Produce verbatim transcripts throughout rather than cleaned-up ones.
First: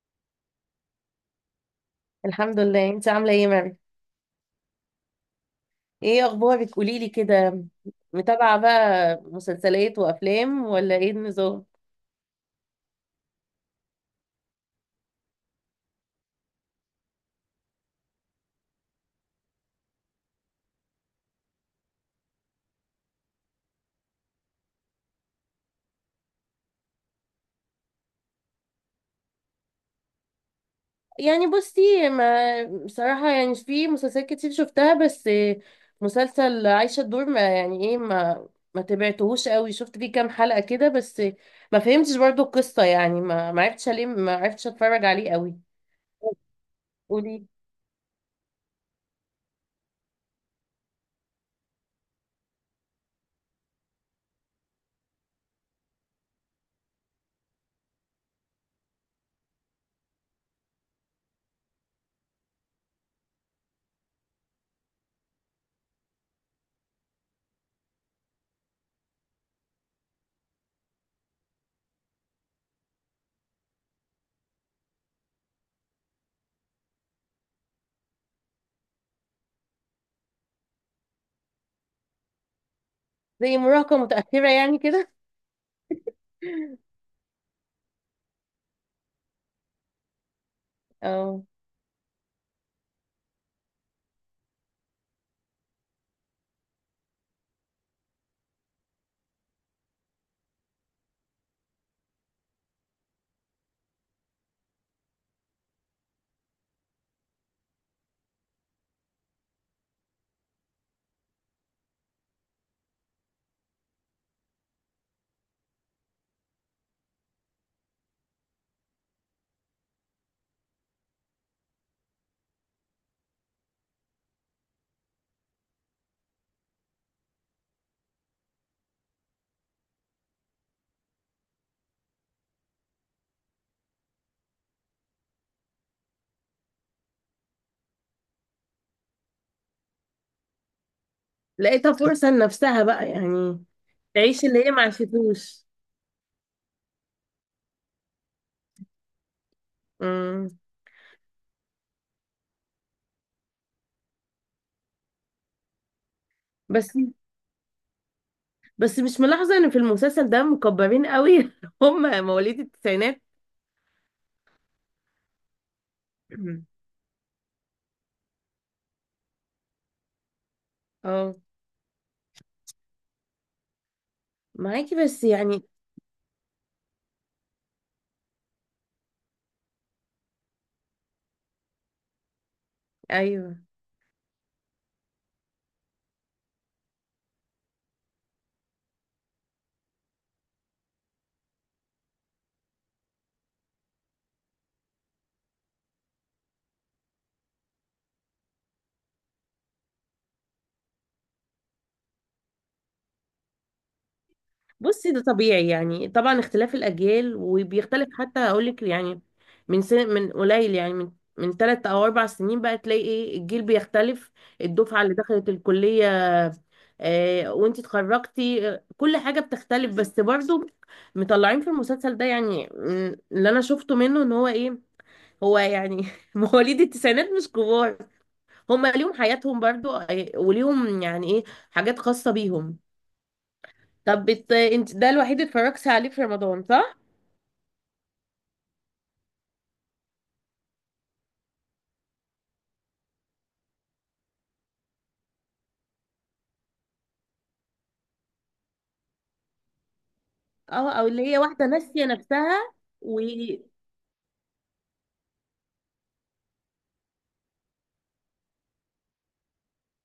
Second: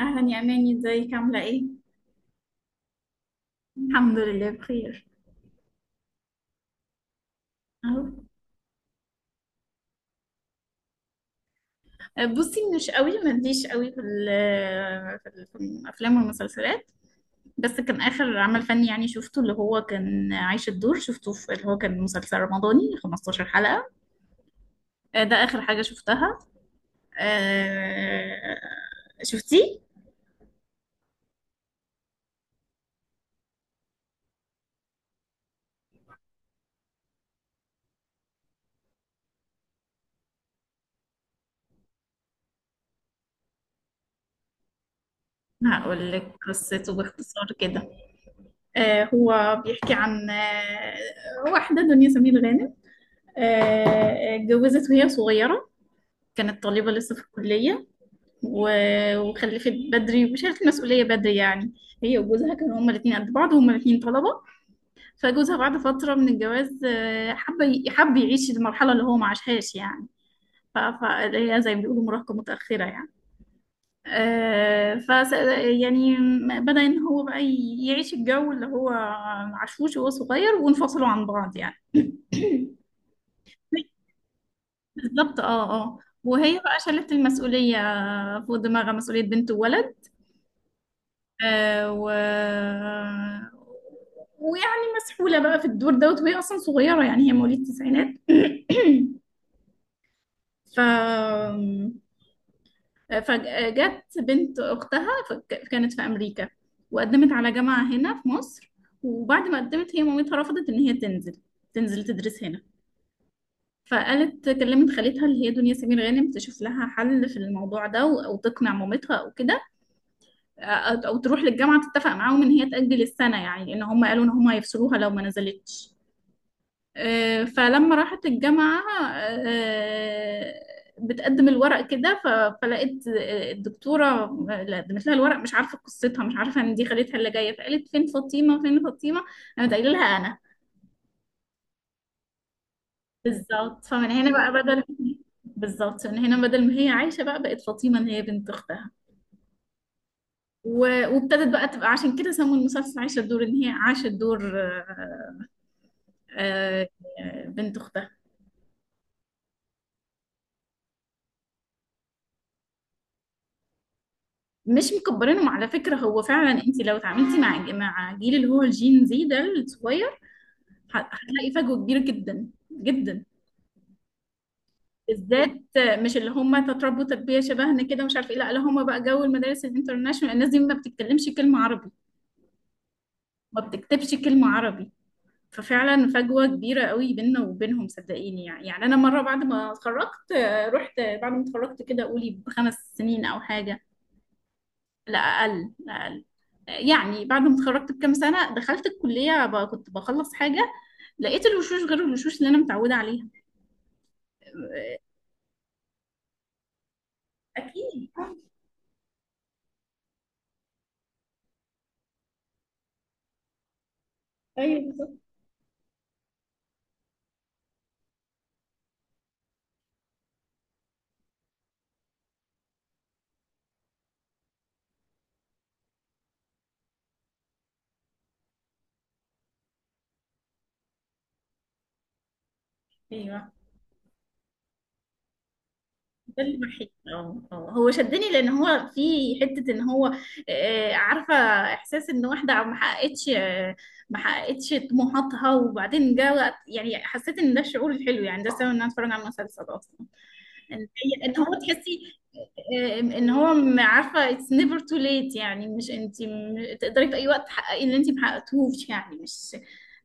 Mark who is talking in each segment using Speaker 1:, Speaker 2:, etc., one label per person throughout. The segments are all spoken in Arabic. Speaker 1: اهلا يا اماني، ازيك؟ عامله ايه؟
Speaker 2: الحمد لله. انت عامله ايه يا مريم؟
Speaker 1: الحمد لله بخير.
Speaker 2: ايه اخبارك، قولي لي كده.
Speaker 1: اهو.
Speaker 2: متابعه بقى مسلسلات وافلام ولا ايه النظام؟
Speaker 1: أه، بصي، مش قوي، ماليش قوي في ال- في ال- في الافلام والمسلسلات. بس كان اخر عمل فني يعني شفته، اللي هو كان عايش الدور، شفته في اللي هو كان مسلسل رمضاني خمستاشر حلقة حلقه. آه، ده اخر حاجه شفتها. آه، شفتيه؟
Speaker 2: يعني بصي، ما بصراحه يعني في مسلسلات كتير شفتها، بس مسلسل عايشه الدور ما يعني ايه، ما ما تبعتهوش قوي، شفت فيه كام حلقه كده بس. ما فهمتش برضو القصه، يعني ما ما عرفتش ليه، ما عرفتش اتفرج عليه قوي.
Speaker 1: هقول لك قصته باختصار
Speaker 2: قولي.
Speaker 1: كده. آه، هو بيحكي عن آه، واحده، دنيا سمير غانم. آه، اتجوزت وهي صغيره، كانت طالبة لسه في الكلية. و- وخلفت بدري وشالت المسؤولية بدري يعني. هي وجوزها كانوا هما الاتنين قد بعض، وهما الاتنين طلبة. فجوزها بعد فترة من الجواز آه، حب ي- حب يعيش المرحلة اللي هو ما عاشهاش يعني. فهي زي ما بيقولوا مراهقة متأخرة يعني. آه، فس يعني، بدأ إن هو بقى ي- يعيش الجو اللي هو عاشوش وهو صغير، وانفصلوا عن بعض يعني.
Speaker 2: زي مراهقه متاخره يعني كده.
Speaker 1: بالظبط، اه، اه. وهي بقى شالت المسؤولية فوق دماغها، مسؤولية بنت وولد.
Speaker 2: اه،
Speaker 1: آه و... ويعني مسحولة بقى في الدور دوت، وهي أصلا صغيرة يعني، هي مواليد التسعينات. ف فجت بنت أختها، فك- كانت في أمريكا، وقدمت على جامعة هنا في مصر. وبعد ما قدمت، هي مامتها رفضت إن هي تنزل تنزل تدرس هنا. فقالت كلمت خالتها اللي هي دنيا سمير غانم تشوف لها حل في الموضوع ده، و- أو تقنع مامتها أو كده، أو أو تروح للجامعة تتفق معاهم إن هي تأجل السنة يعني، لأن هم قالوا إن هم هيفصلوها لو ما نزلتش. آه، فلما راحت الجامعة آه، بتقدم الورق كده، ف- فلقيت الدكتورة اللي قدمت لها الورق مش عارفة قصتها، مش عارفة إن دي خالتها اللي جاية، فقالت فين فاطمة، فين فاطمة؟ قامت قايلة لها أنا.
Speaker 2: لقيتها فرصة لنفسها بقى يعني،
Speaker 1: بالظبط، فمن هنا
Speaker 2: تعيش
Speaker 1: بقى
Speaker 2: اللي هي ما
Speaker 1: بدل
Speaker 2: عرفتوش.
Speaker 1: بالظبط، من هنا بدل ما هي عايشة بقى، بقت فاطمة إن هي بنت أختها.
Speaker 2: أمم.
Speaker 1: و- وابتدت بقى تبقى، عشان كده سموا المسلسل عايشة الدور، إن هي عاشت دور آه، آه،
Speaker 2: بس
Speaker 1: بنت اختها.
Speaker 2: بس مش ملاحظة ان في المسلسل ده مكبرين قوي؟ هم مواليد التسعينات.
Speaker 1: مش مكبرينهم على فكره. هو فعلا
Speaker 2: مم.
Speaker 1: انت لو اتعاملتي مع مع جيل اللي هو الجين زي ده الصغير، ه-
Speaker 2: اه،
Speaker 1: هتلاقي فجوه كبيره جدا جدا،
Speaker 2: معاكي بس
Speaker 1: بالذات
Speaker 2: يعني.
Speaker 1: مش اللي هم تتربوا تربيه شبهنا كده، مش عارفه ايه. لا، لا، هم بقى جو المدارس الانترناشونال، الناس دي ما بتتكلمش كلمه عربي،
Speaker 2: ايوه،
Speaker 1: ما بتكتبش كلمه عربي. ففعلا فجوه كبيره قوي بيننا وبينهم، صدقيني يعني يعني انا مره بعد ما اتخرجت آه، رحت بعد ما اتخرجت، كده قولي بخمس سنين او حاجه. لا أقل، لا أقل. يعني بعد ما اتخرجت بكام سنة، دخلت الكلية بقى كنت بخلص حاجة، لقيت الوشوش غير الوشوش اللي أنا متعودة عليها.
Speaker 2: بصي ده طبيعي يعني، طبعا اختلاف الأجيال وبيختلف
Speaker 1: أكيد.
Speaker 2: حتى أقولك يعني، من سن، من قليل يعني، من من ثلاث أو أربع سنين بقى تلاقي إيه الجيل بيختلف.
Speaker 1: أيوه،
Speaker 2: الدفعة
Speaker 1: بالظبط.
Speaker 2: اللي دخلت الكلية، آه وانتي اتخرجتي، آه، كل حاجة بتختلف، بس برضو مطلعين في المسلسل ده يعني، م، اللي أنا شفته منه إن هو إيه، هو يعني مواليد التسعينات مش كبار، هما ليهم حياتهم برضو، آه، وليهم يعني إيه، حاجات خاصة بيهم.
Speaker 1: أيوه.
Speaker 2: طب بت... انت ده الوحيد اللي اتفرجتي عليه في
Speaker 1: ده اللي
Speaker 2: رمضان
Speaker 1: بحس،
Speaker 2: صح؟
Speaker 1: اه، اه، هو شدني لأن هو في حتة إن هو آه، عارفة، إحساس إن واحدة ما حققتش، آه، ما حققتش طموحاتها، وبعدين جه وقت يعني حسيت إن ده الشعور الحلو يعني، ده السبب إن أنا أتفرج على المسلسل أصلا.
Speaker 2: اه، او اللي
Speaker 1: ان
Speaker 2: هي
Speaker 1: هو
Speaker 2: واحدة
Speaker 1: تحسي
Speaker 2: ناسية نفسها.
Speaker 1: آه،
Speaker 2: و
Speaker 1: ان هو م- عارفه it's never too late يعني، مش انت م- تقدري في اي وقت تحققي اللي انت محققتوش يعني، مش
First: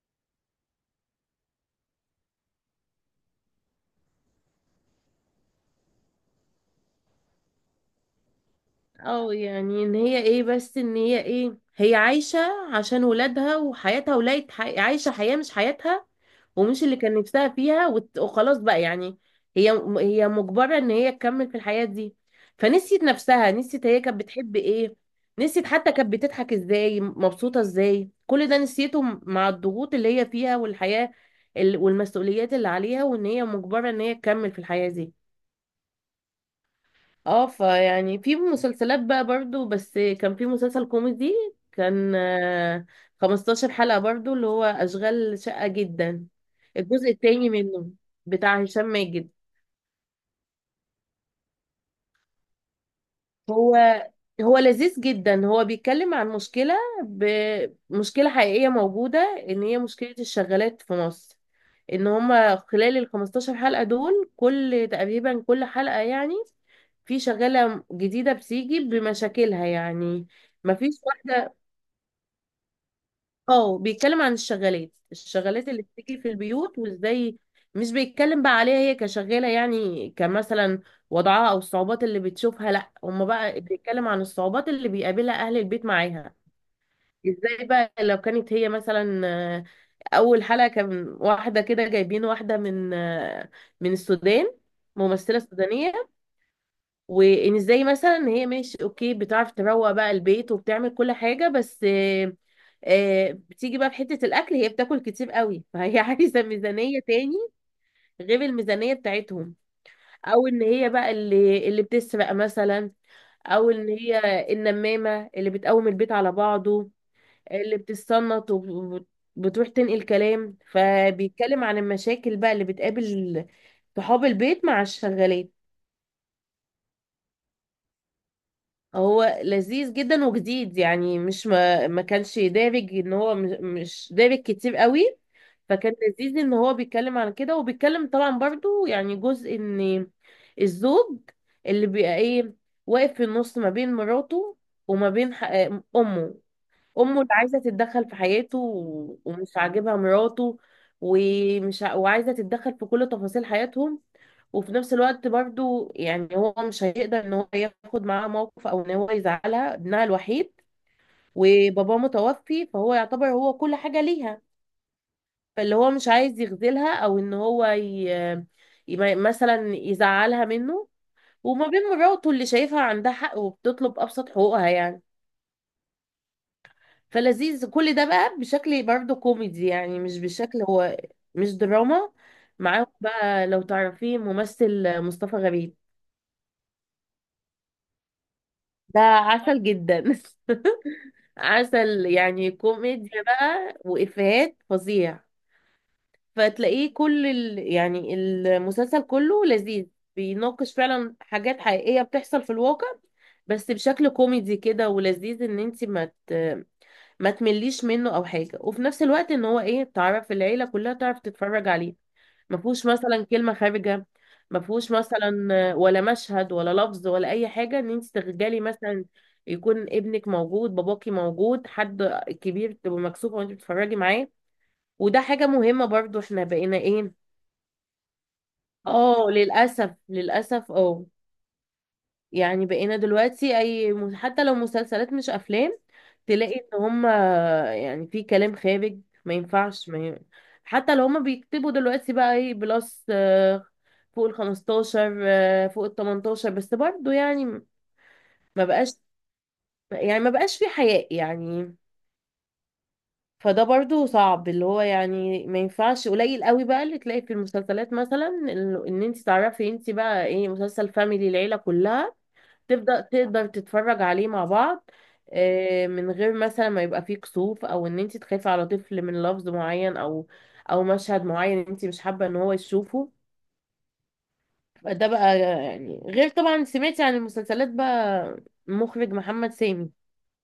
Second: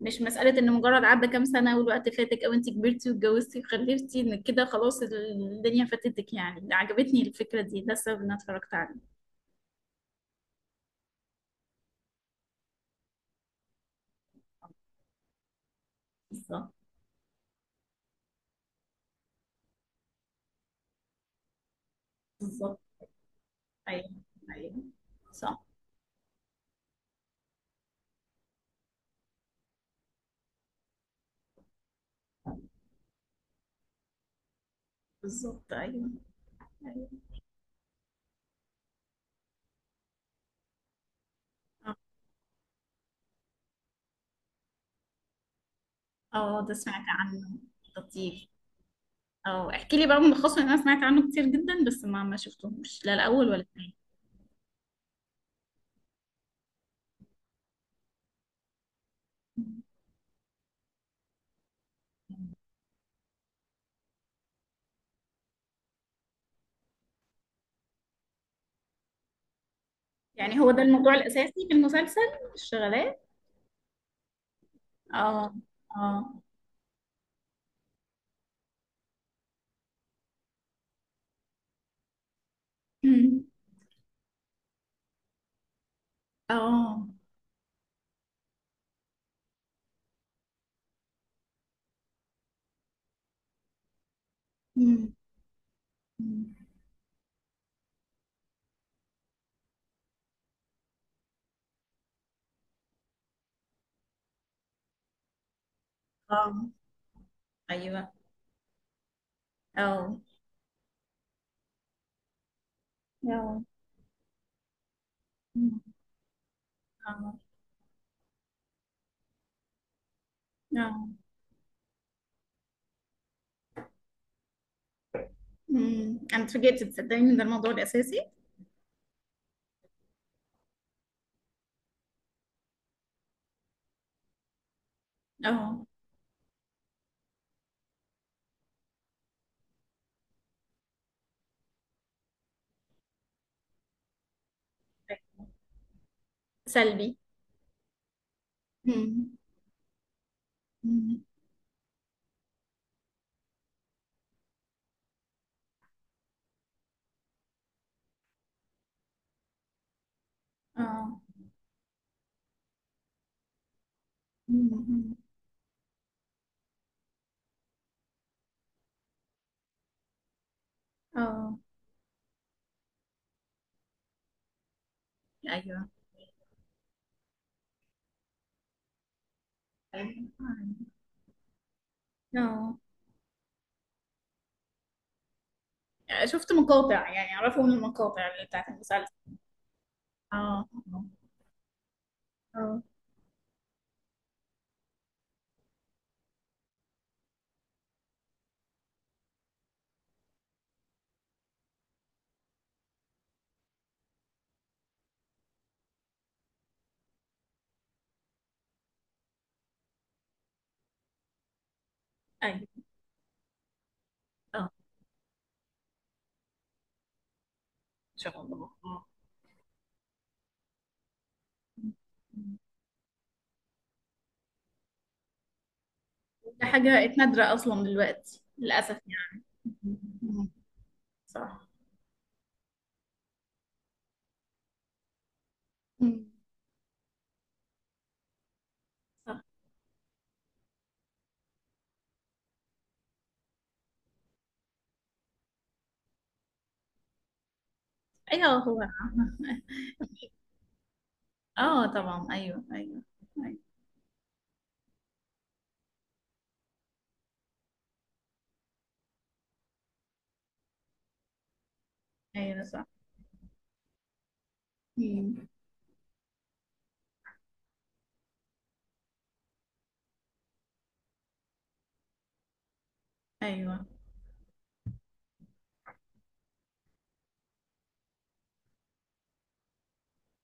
Speaker 1: مش مساله ان مجرد عدى كام سنه والوقت فاتك، او انت كبرتي واتجوزتي وخلفتي، ان كده خلاص الدنيا فاتتك يعني. عجبتني الفكره دي، ده السبب ان انا اتفرجت عليه.
Speaker 2: اه، يعني ان هي ايه، بس ان هي ايه، هي عايشة عشان ولادها وحياتها، ولاقت ح... عايشة حياة مش حياتها،
Speaker 1: بالظبط.
Speaker 2: ومش اللي كان نفسها فيها، وت- وخلاص بقى يعني، هي هي مجبرة ان هي تكمل في الحياة دي.
Speaker 1: بالظبط،
Speaker 2: فنسيت نفسها، نسيت هي
Speaker 1: ايوه،
Speaker 2: كانت بتحب
Speaker 1: ايوه،
Speaker 2: ايه،
Speaker 1: صح.
Speaker 2: نسيت حتى كانت بتضحك ازاي، مبسوطة ازاي، كل ده نسيته م- مع الضغوط اللي هي فيها، والحياة ال- والمسؤوليات اللي عليها، وان هي مجبرة ان هي تكمل في الحياة دي.
Speaker 1: بالظبط، ايوه، ايوه.
Speaker 2: اه، فيعني في مسلسلات بقى برضو، بس كان في مسلسل كوميدي،
Speaker 1: اه.
Speaker 2: كان آه، خمستاشر حلقة برضو، اللي هو أشغال شقة جدا،
Speaker 1: آه، ده سمعت
Speaker 2: الجزء التاني
Speaker 1: عنه.
Speaker 2: منه،
Speaker 1: لطيف.
Speaker 2: بتاع هشام ماجد.
Speaker 1: اه، احكي لي بقى ملخصه، لأن انا سمعت عنه كتير جدا بس ما ما شفتهوش، لا الاول ولا
Speaker 2: هو
Speaker 1: الثاني.
Speaker 2: هو لذيذ جدا، هو بيتكلم عن مشكلة، بمشكلة حقيقية موجودة، ان هي مشكلة الشغالات في مصر، ان هما خلال ال خمستاشر حلقة دول، كل تقريبا كل حلقة يعني في شغالة جديدة بتيجي بمشاكلها يعني.
Speaker 1: يعني هو ده
Speaker 2: مفيش
Speaker 1: الموضوع
Speaker 2: واحدة.
Speaker 1: الاساسي في المسلسل؟ الشغلات.
Speaker 2: اه، بيتكلم عن الشغالات،
Speaker 1: اه.
Speaker 2: الشغالات اللي
Speaker 1: اه.
Speaker 2: بتيجي في البيوت. وازاي مش بيتكلم بقى عليها هي كشغالة، يعني كمثلا وضعها او الصعوبات اللي بتشوفها، لا، هما
Speaker 1: أمم.
Speaker 2: بقى بيتكلم عن الصعوبات اللي بيقابلها اهل البيت معاها.
Speaker 1: اه.
Speaker 2: ازاي بقى لو كانت هي مثلا، آه، اول حلقة كان واحدة كده، جايبين واحدة من آه، من السودان،
Speaker 1: أمم.
Speaker 2: ممثلة سودانية.
Speaker 1: أمم.
Speaker 2: وان ازاي مثلا هي ماشي اوكي، بتعرف تروق بقى البيت وبتعمل كل حاجه، بس آه، آه، بتيجي بقى في حته الاكل، هي بتاكل كتير قوي، فهي عايزه
Speaker 1: اه.
Speaker 2: ميزانيه تاني
Speaker 1: ايوه.
Speaker 2: غير الميزانيه بتاعتهم.
Speaker 1: اه.
Speaker 2: او ان هي بقى اللي اللي بتسرق مثلا،
Speaker 1: اه.
Speaker 2: او ان هي النمامه اللي
Speaker 1: أمم.
Speaker 2: بتقوم البيت على بعضه،
Speaker 1: اه.
Speaker 2: اللي بتستنط وبتروح تنقل كلام.
Speaker 1: اه.
Speaker 2: فبيتكلم عن المشاكل بقى اللي بتقابل صحاب البيت مع الشغالات.
Speaker 1: أمم. انا اتفاجئت، تصدقني ان ده الموضوع الاساسي.
Speaker 2: هو لذيذ جدا وجديد، يعني مش ما, ما كانش دارج، ان هو مش مش دارج كتير قوي.
Speaker 1: اه.
Speaker 2: فكان لذيذ ان هو بيتكلم عن كده. وبيتكلم طبعا برضو يعني جزء ان الزوج، اللي بيبقى ايه، واقف في النص ما بين مراته، وما بين ح- آه، امه،
Speaker 1: سلبي.
Speaker 2: امه اللي عايزه تتدخل في حياته، و-
Speaker 1: أمم.
Speaker 2: ومش عاجبها مراته،
Speaker 1: أمم.
Speaker 2: ومش ع- وعايزه تتدخل في كل تفاصيل حياتهم، وفي نفس الوقت برضو يعني هو مش هيقدر ان هو ياخد معاها موقف، او ان هو يزعلها، ابنها الوحيد
Speaker 1: اه.
Speaker 2: وباباه متوفي فهو يعتبر هو كل حاجه ليها،
Speaker 1: أمم.
Speaker 2: فاللي هو مش عايز يخذلها، او ان هو ي... ي- مثلا يزعلها منه،
Speaker 1: اه.
Speaker 2: وما بين مراته اللي شايفها عندها حق وبتطلب ابسط حقوقها يعني.
Speaker 1: ايوه،
Speaker 2: فلذيذ كل ده بقى بشكل برضه كوميدي، يعني مش
Speaker 1: ايوه.
Speaker 2: بشكل، هو مش دراما.
Speaker 1: اه.
Speaker 2: معاهم بقى، لو تعرفيه، ممثل مصطفى غريب
Speaker 1: يعني شفت مقاطع، يعني اعرفه من المقاطع اللي بتاعت
Speaker 2: ده
Speaker 1: المسلسل.
Speaker 2: عسل جدا،
Speaker 1: اه. اه.
Speaker 2: عسل، يعني
Speaker 1: اه.
Speaker 2: كوميديا بقى وإفيهات فظيع. فتلاقيه كل ال... يعني المسلسل كله لذيذ، بيناقش فعلا حاجات حقيقية بتحصل في الواقع، بس بشكل كوميدي كده، ولذيذ ان انت ما ت... ما تمليش منه او حاجه، وفي نفس الوقت ان هو ايه، تعرف العيله كلها تعرف تتفرج عليه، ما
Speaker 1: ايوه.
Speaker 2: فيهوش مثلا كلمه خارجه،
Speaker 1: اه.
Speaker 2: ما
Speaker 1: ان
Speaker 2: فيهوش مثلا ولا مشهد ولا لفظ ولا اي حاجه ان انت
Speaker 1: شاء
Speaker 2: تخجلي
Speaker 1: الله.
Speaker 2: مثلا
Speaker 1: اه.
Speaker 2: يكون ابنك موجود، باباكي موجود، حد كبير، تبقى مكسوفه وانت بتتفرجي معاه. وده حاجه مهمه برضو، احنا
Speaker 1: ده
Speaker 2: بقينا ايه.
Speaker 1: حاجة نادرة اصلا دلوقتي للاسف
Speaker 2: اه
Speaker 1: يعني.
Speaker 2: للاسف،
Speaker 1: مم.
Speaker 2: للاسف، اه.
Speaker 1: صح.
Speaker 2: يعني بقينا دلوقتي اي م- حتى لو مسلسلات مش افلام،
Speaker 1: مم.
Speaker 2: تلاقي ان هم يعني في كلام خارج ما
Speaker 1: صح.
Speaker 2: ينفعش ما ي... حتى لو هم بيكتبوا دلوقتي بقى ايه بلس، آه، فوق ال خمستاشر، آه، فوق ال تمنتاشر بس برضو يعني،
Speaker 1: ايوه.
Speaker 2: ما
Speaker 1: هو
Speaker 2: بقاش، يعني ما بقاش في حياء يعني.
Speaker 1: اه. طبعا، ايوه، ايوه. ايوه,
Speaker 2: فده برضو صعب اللي هو يعني ما ينفعش، قليل قوي بقى اللي تلاقي في المسلسلات مثلا، ان إن انت تعرفي انت بقى ايه مسلسل فاميلي، العيلة كلها
Speaker 1: أيوة، صح.
Speaker 2: تبدأ تقدر تتفرج عليه مع بعض،
Speaker 1: مم.
Speaker 2: آه، من غير مثلا ما يبقى فيه كسوف، او ان انت تخافي على طفل من لفظ معين، او او مشهد معين انت مش حابة ان هو يشوفه.
Speaker 1: ايوه.
Speaker 2: ده بقى يعني غير طبعا، سمعتي عن المسلسلات بقى مخرج محمد سامي،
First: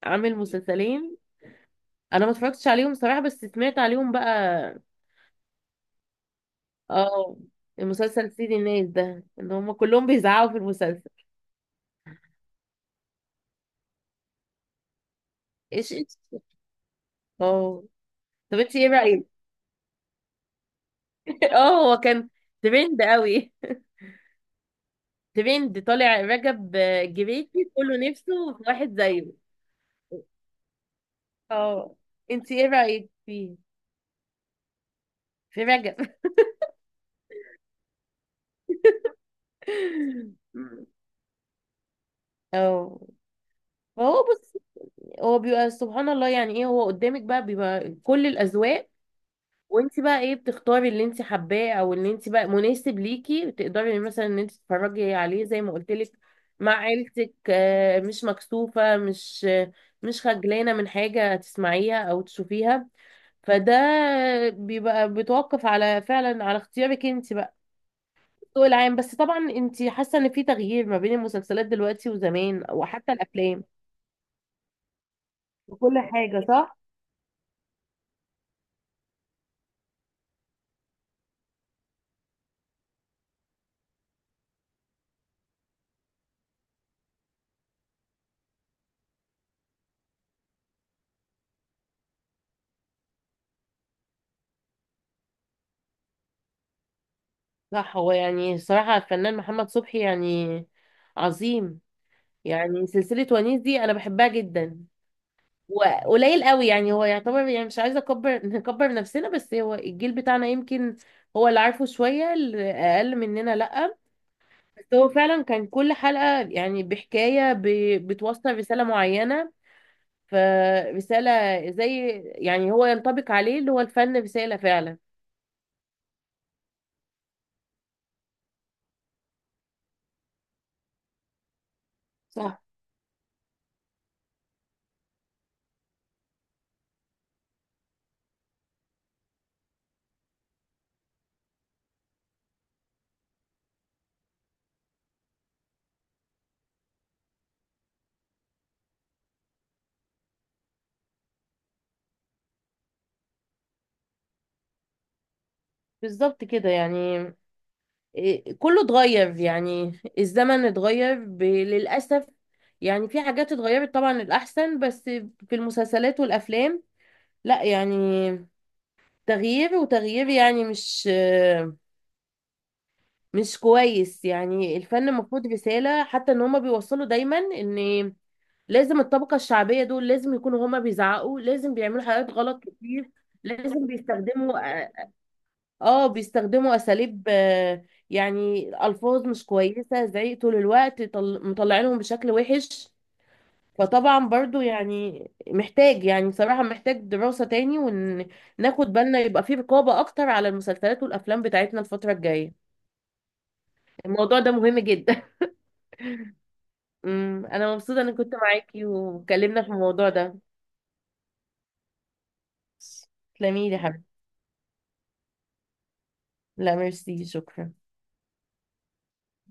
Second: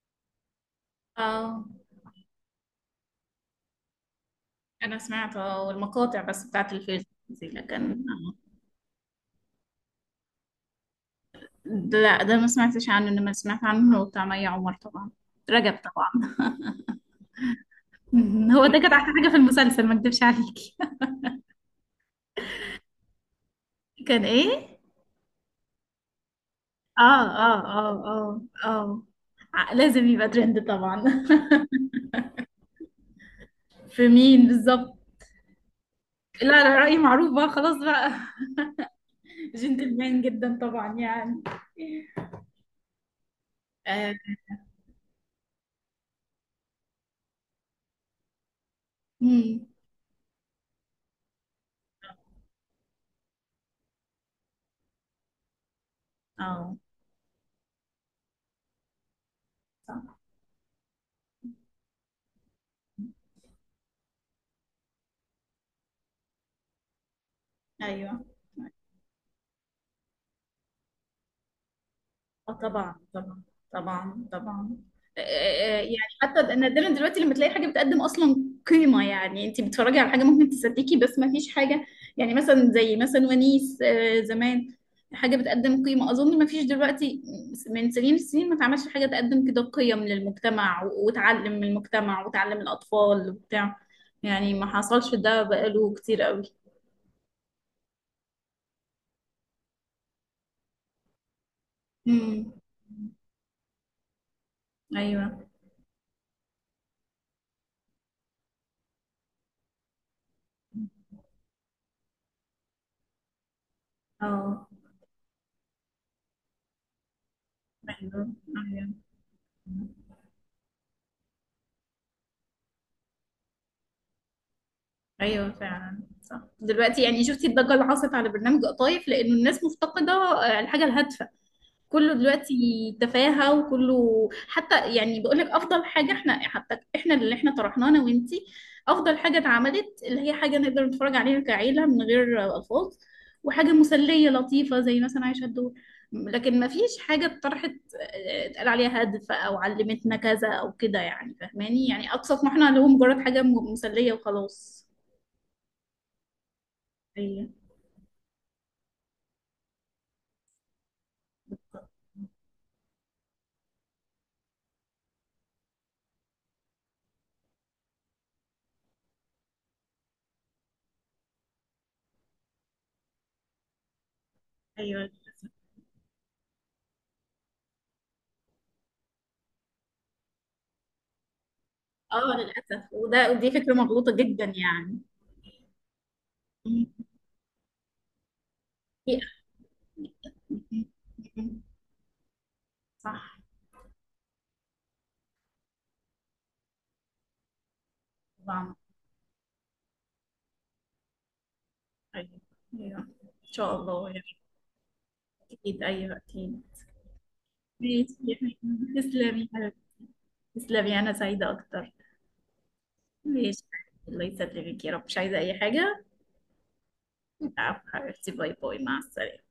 Speaker 2: عامل مسلسلين.
Speaker 1: اه.
Speaker 2: انا ما اتفرجتش عليهم صراحة، بس سمعت عليهم بقى.
Speaker 1: انا سمعت اه المقاطع بس بتاعت الفيلم
Speaker 2: اه،
Speaker 1: دي، لكن
Speaker 2: المسلسل
Speaker 1: آه.
Speaker 2: سيد الناس ده ان هم كلهم بيزعقوا في المسلسل.
Speaker 1: ده- لا، ده ما سمعتش عنه، انما سمعت عنه بتاع مي عمر طبعا، رجب
Speaker 2: ايش ايش.
Speaker 1: طبعا.
Speaker 2: اه،
Speaker 1: مهم.
Speaker 2: طب
Speaker 1: هو
Speaker 2: انت
Speaker 1: ده
Speaker 2: ايه
Speaker 1: كانت احلى
Speaker 2: رأيك؟
Speaker 1: حاجه في المسلسل، ما اكدبش عليكي.
Speaker 2: اه، هو كان ترند قوي،
Speaker 1: كان ايه؟
Speaker 2: ترند طالع رجب،
Speaker 1: اه،
Speaker 2: آه،
Speaker 1: اه،
Speaker 2: جريتي
Speaker 1: اه،
Speaker 2: كله
Speaker 1: اه،
Speaker 2: نفسه في واحد
Speaker 1: اه.
Speaker 2: زيه.
Speaker 1: ع- لازم يبقى ترند طبعا.
Speaker 2: اه، انت ايه رأيك فيه؟
Speaker 1: في مين بالظبط؟
Speaker 2: في رجب؟
Speaker 1: لا، لا، رأيي معروف بقى، خلاص بقى. جنتلمان جدا طبعا يعني.
Speaker 2: اه،
Speaker 1: اه.
Speaker 2: فهو بص، هو بيبقى سبحان الله، يعني ايه، هو قدامك بقى بيبقى كل الاذواق،
Speaker 1: مم.
Speaker 2: وانت بقى ايه بتختاري اللي انت حباه، او اللي انت بقى مناسب ليكي، تقدري مثلا ان انت تتفرجي عليه زي ما قلت لك مع
Speaker 1: آه،
Speaker 2: عيلتك، آه، مش مكسوفة، مش
Speaker 1: صح.
Speaker 2: مش خجلانة من حاجة تسمعيها او تشوفيها. فده بيبقى بيتوقف على فعلا على اختيارك انت بقى،
Speaker 1: ايوه.
Speaker 2: الذوق العام. بس طبعا انت حاسه ان في تغيير ما بين المسلسلات دلوقتي
Speaker 1: اه.
Speaker 2: وزمان
Speaker 1: طبعا،
Speaker 2: وحتى
Speaker 1: طبعا.
Speaker 2: الافلام
Speaker 1: طبعا، طبعا. آه، آه، آه، يعني
Speaker 2: وكل
Speaker 1: حتى
Speaker 2: حاجه،
Speaker 1: انا
Speaker 2: صح؟
Speaker 1: دايما دلوقتي لما تلاقي حاجه بتقدم اصلا قيمه يعني، انت بتتفرجي على حاجه ممكن تصدقي، بس ما فيش حاجه. يعني مثلا زي مثلا ونيس، آه، زمان، حاجه بتقدم قيمه اظن ما فيش دلوقتي. من سنين السنين ما اتعملش حاجه تقدم كده قيم للمجتمع، و- وتعلم من المجتمع وتعلم الاطفال وبتاع. يعني ما حصلش ده بقاله كتير قوي.
Speaker 2: صح، هو يعني الصراحه الفنان محمد صبحي يعني عظيم،
Speaker 1: امم.
Speaker 2: يعني سلسله ونيس دي انا بحبها جدا،
Speaker 1: ايوه.
Speaker 2: وقليل قوي يعني، هو يعتبر يعني، مش عايزه اكبر نكبر نفسنا، بس هو الجيل بتاعنا يمكن هو اللي عارفه شويه، اللي اقل مننا لا.
Speaker 1: اه.
Speaker 2: بس هو فعلا كان كل حلقة يعني بحكاية ب...
Speaker 1: ايوه،
Speaker 2: بتوصل رسالة
Speaker 1: ايوه،
Speaker 2: معينة، فرسالة، زي يعني هو ينطبق عليه اللي هو الفن رسالة فعلا.
Speaker 1: ايوه فعلا صح. دلوقتي يعني شفتي الضجه اللي حصلت على برنامج قطايف، لانه الناس مفتقده آه، الحاجه الهادفه. كله دلوقتي
Speaker 2: صح،
Speaker 1: تفاهه وكله حتى، يعني بقول لك افضل حاجه احنا حتى، احنا اللي احنا طرحناه انا وانتي، افضل حاجه اتعملت، اللي هي حاجه نقدر نتفرج عليها كعيله من غير آه، الفاظ، وحاجه مسليه لطيفه زي مثلا عايشه الدور. لكن ما فيش حاجه اتطرحت آه، اتقال عليها هادفه او علمتنا كذا او كده يعني، فاهماني؟ يعني اقصى طموحنا اللي هو مجرد حاجه م- مسليه وخلاص.
Speaker 2: بالظبط كده يعني، إيه، كله اتغير يعني، الزمن اتغير ب... للأسف. يعني في حاجات اتغيرت طبعا الأحسن، بس في المسلسلات والأفلام، لا يعني، تغيير وتغيير يعني، مش مش كويس. يعني
Speaker 1: ايوه
Speaker 2: الفن المفروض
Speaker 1: للاسف.
Speaker 2: رسالة، حتى ان هما بيوصلوا دايما ان لازم الطبقة الشعبية دول لازم يكونوا هما بيزعقوا، لازم بيعملوا حاجات
Speaker 1: اه
Speaker 2: غلط
Speaker 1: للاسف.
Speaker 2: كتير،
Speaker 1: وده ودي فكره
Speaker 2: لازم
Speaker 1: مغلوطه جدا
Speaker 2: بيستخدموا،
Speaker 1: يعني.
Speaker 2: اه بيستخدموا
Speaker 1: مم.
Speaker 2: أساليب، آه، يعني ألفاظ مش كويسة، زعيق طول الوقت، طل...
Speaker 1: مم.
Speaker 2: مطلعينهم بشكل وحش.
Speaker 1: صح.
Speaker 2: فطبعا برضو يعني محتاج، يعني صراحة محتاج دراسة تاني،
Speaker 1: طبعا.
Speaker 2: وناخد بالنا يبقى في رقابة أكتر على المسلسلات والأفلام بتاعتنا الفترة
Speaker 1: ايوه،
Speaker 2: الجاية.
Speaker 1: ايوه. ان شاء الله يعني.
Speaker 2: الموضوع ده مهم جدا.
Speaker 1: اكيد، ايوه، اكيد.
Speaker 2: أمم، أنا مبسوطة إني
Speaker 1: ماشي
Speaker 2: كنت
Speaker 1: يا
Speaker 2: معاكي
Speaker 1: حبيبي. تسلمي يا
Speaker 2: واتكلمنا في
Speaker 1: حبيبي.
Speaker 2: الموضوع ده.
Speaker 1: تسلمي، انا سعيده اكتر. ماشي.
Speaker 2: تسلميلي يا حبيبتي.
Speaker 1: الله يسلمك يا رب. مش عايزه اي حاجه.
Speaker 2: لا ميرسي شكرا.
Speaker 1: عفوا حبيبتي. باي باي، مع السلامه.